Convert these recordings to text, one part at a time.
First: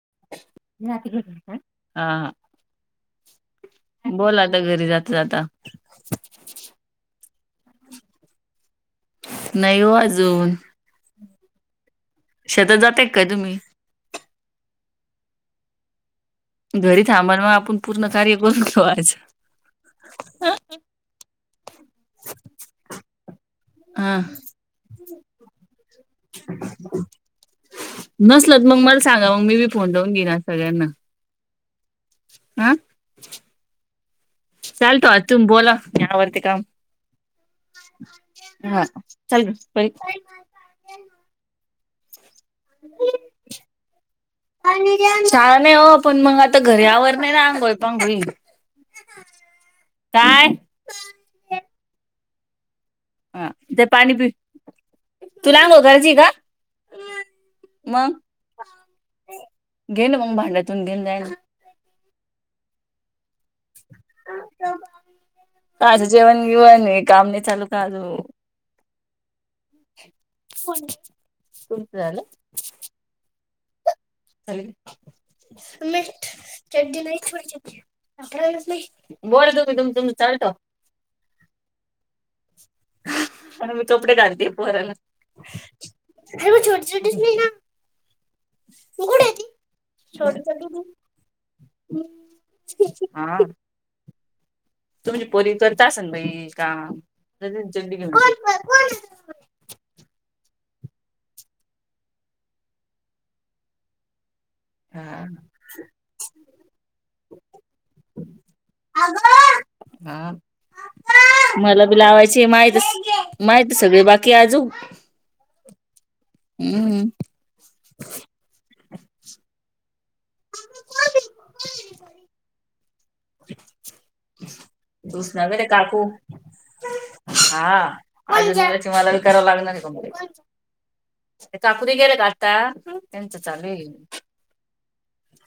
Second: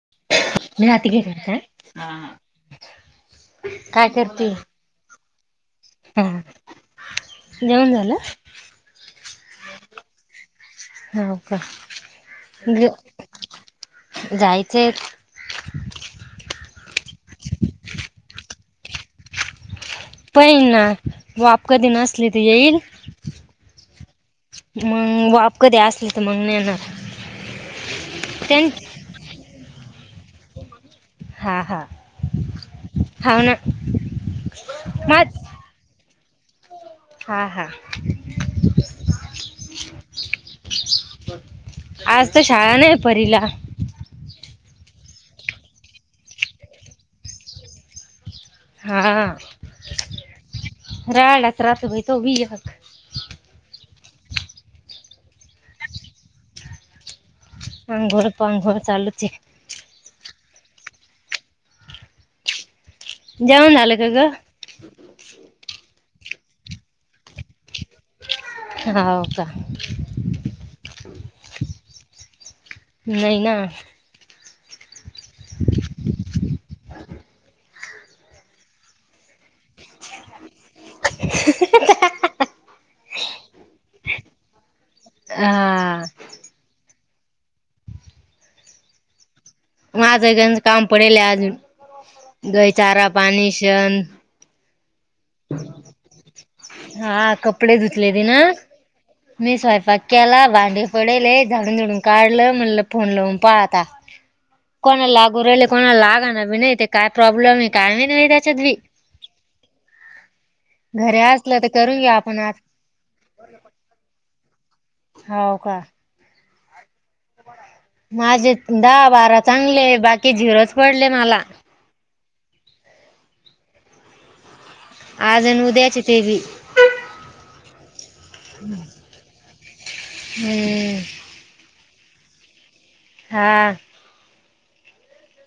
[inaudible] मी राहते घरी आता हा काय हा बोला करते आता घरी जाता जाता हा जेवण झालं. नाही ओ अजून हाव का शेतात जाते काय तुम्ही जायचे घरी थांबा ना आपण पूर्ण कार्य कोण कयच पाईन ना वाप कधी असली तर येईल हा मग वाप कधी असल तर मग नेना नसल मग मला सांगा मग मी बी फोन लावून घेणार सगळ्यांना हां हां हा हो ना चालतो आ मग तुम बोला आवरती काम हा हा हा चल [inaudible] आज तर शाळा नाही परीला शाळा नाही हो पण मग आता घरावर नाही ना अंघोल पांगई हा राडत रात भाई तो ह ते पाणी पि तुला आंघोळ करायची आहे का मग आंघोळ पांघोळ चालूच आहे घेन मग भांड्यातून घेऊन जायल जेऊण झालं का ग काचं जेवण बिवन काम नाही का अजून हो का को तुमचं झालं. नाही ना. मी चडडी नाही बोल तुम्ही तु तुमही चालत. आणि मी कपडे घालते पोरला. हा चड्डीच नाही ना कोठ आहे ती माज घर काम पडेल आज गयचारा पाणी शन तू पोरी करता अस ना बाई काम हा कपडे जल्दी धुतले ती ना घेऊन मी स्वायपाक केलाय भांडे पडले झाडून धुडून काढलं म्हणलं फोन लावून पाहता कोणा हा लागू राहिले कोणा लागा ना बी नाही ते काय प्रॉब्लेम आहे काय नाही नाही त्याच्यात बी [unintelligible] हा घरी असलं तर मला बी करून घेऊ आपण लावायचे आज माहित माहित सगळे बाकी आज हो का हम्म माझे दहा बारा चांगले बाकी झिरोच पडले मला [unintelligible] तूस ना आज आणि वेरे उद्याचे काकू ते बी हा अजून मला करावं लागणार नाही हम्म का घरी गेलं का आता त्यांचं हा चालू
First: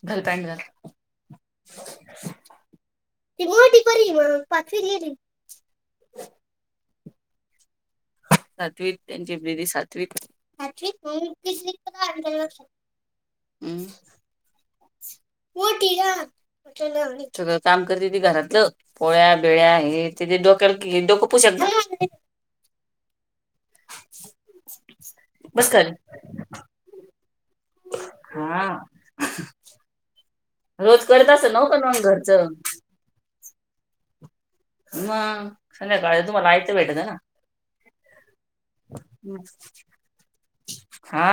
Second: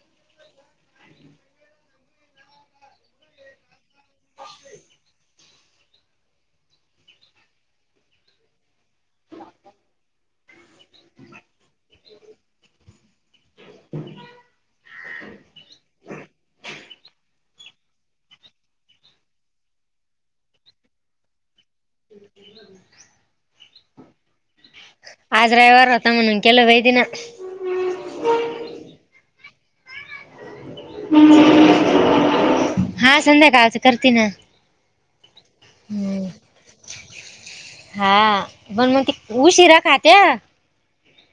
घाल पैट घाल. बरी म पाचवी त गेली. सातवीत त्यांची दिदी सातवीत. हम्. ह. हो सग काम करते त घरातलं पोळ्या बेळ्या हे त. डोक्यावर घे डोकंपुस. [inaudible] [unintelligible] आज बस खाली रवीवार होता म्हनून केल वैदन. हा. रोज करत अस न का नन घरच. हा संध्याकाळचं करते ना मग संध्याकाळ हम्म तुम्हाला आयत भेटत ना. हा पण मग त उ शिरा खात्या. हा.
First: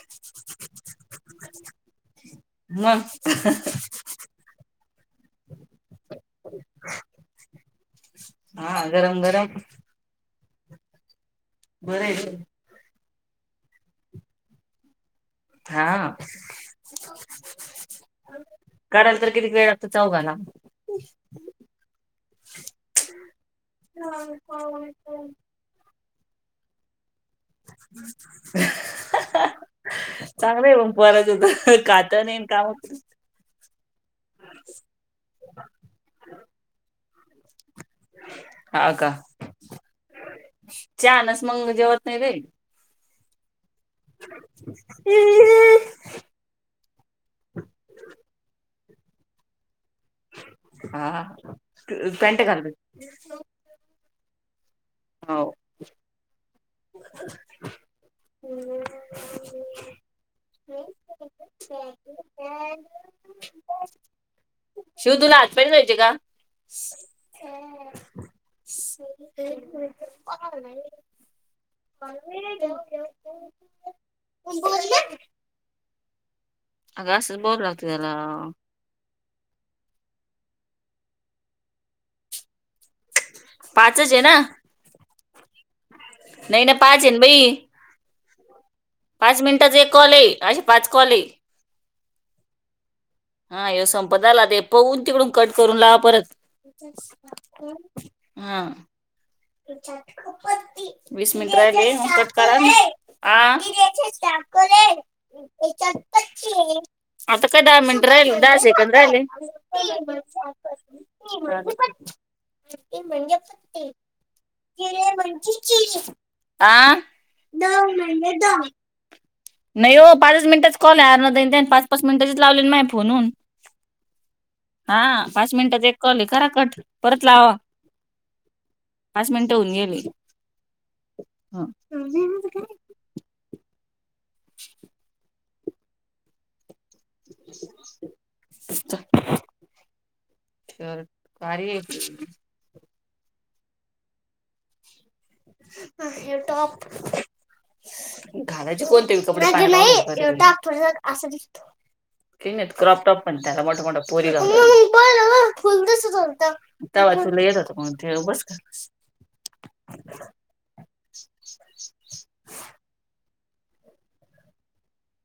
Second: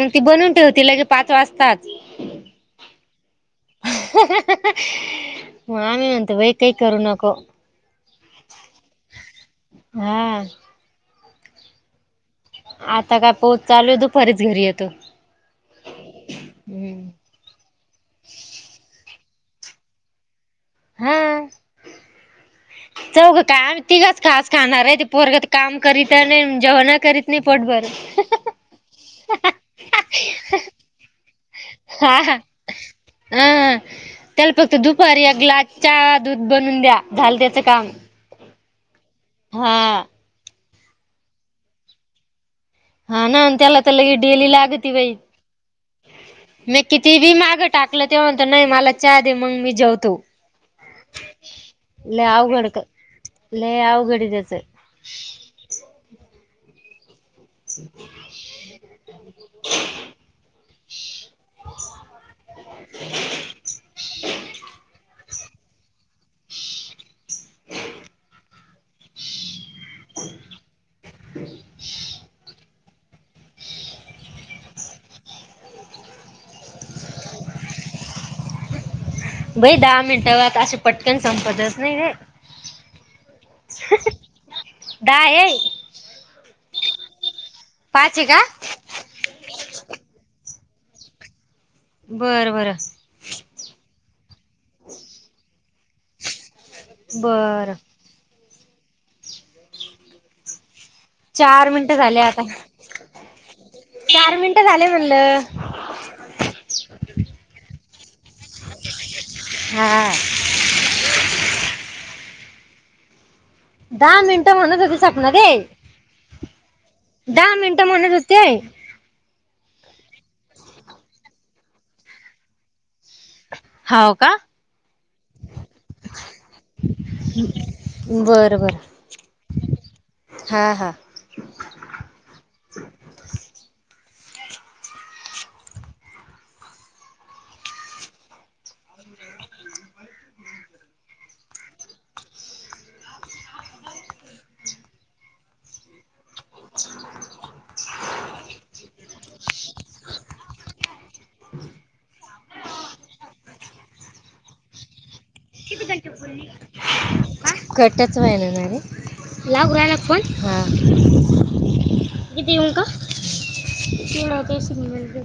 मग ती बनवून ठेवती लगे पाच वाजताच. [unintelligible] मग आम्ही म्हणतो बाई काही करू नको. हा गरम गरम. हा बर. आता काय पोच चालू आहे तो फरीच घरी येतो. हा हम्म कराल तर. ती वेळ ला चौघ ना. हा. चौघ कायम तिघच खास खाणार आहे ते पोरगत काम करीत नाही जेवण करीत. नाही पोटभर चांगलं आहे मग पोराचं हो तर. कात नन कामत. अह त्याला फक्त दुपारी एक ग्लास चा दूध बनून द्या झाल त्याचं काम. हा का. हा. चहानच मंग जेवत नाही रल हा ना त्याला तर लगे डेली लाग त बाई मी किती बी मागं टाकलं तेव्हाणत नाही मला चहा दे मग मी जेव तू हा ल पॅन्ट घालतो अवघड ल अवघड त्याच हो [unintelligible] [unintelligible] तू तुला हातपाय नाही धुवायचे का. ह. [unintelligible] तुम कोर ना. अ ग असच बॉबल लागतदला. भाई दहा मिनटंवर असं पटकन संपतच नाही र. पाचच आहे ना दा आहे. नाही ना पाचेन भाई. पाची का. पाच मिनिटाचा एक कॉल आहे असशी पाच कॉल आहे. बर बर. हा ये संपदा आला ते पहून तिकडून कट करून ला परत. बर हा च उप वीस मिनिट चार राहिले मिनिटं झाले शेत आता क चार मिनिटं झाले म्हणलं आता काय डायमेंड राहि दहा सेकड राहिले हा ते म्हणप दहा मिनटं म्हणत होती सपणार दे आं दऊ महिने होते. दऊ नाही हो पाच मिनिटाच कॉल आहेर पाच पाच मिनिटाचीच लावले मा फोनून हाव का? हा पाच मिनिटात एक कॉल खरा कट परत लावा बरं बरं पाच मिनिटं होऊन गेली हा हा ह अ च कार ए टॉप घालाचे कोणते कार अस दिसत नाही क्रॉप टॉप पण त्याला मोठ मोठ पोरीगाव घटत्व आहे नाणारे लाव रायला फोन हां कती का त ते हो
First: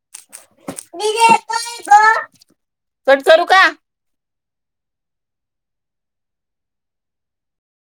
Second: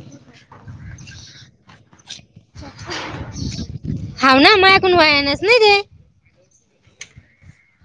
घ चट करू का हाव ना मायाकून वयानच नाही ते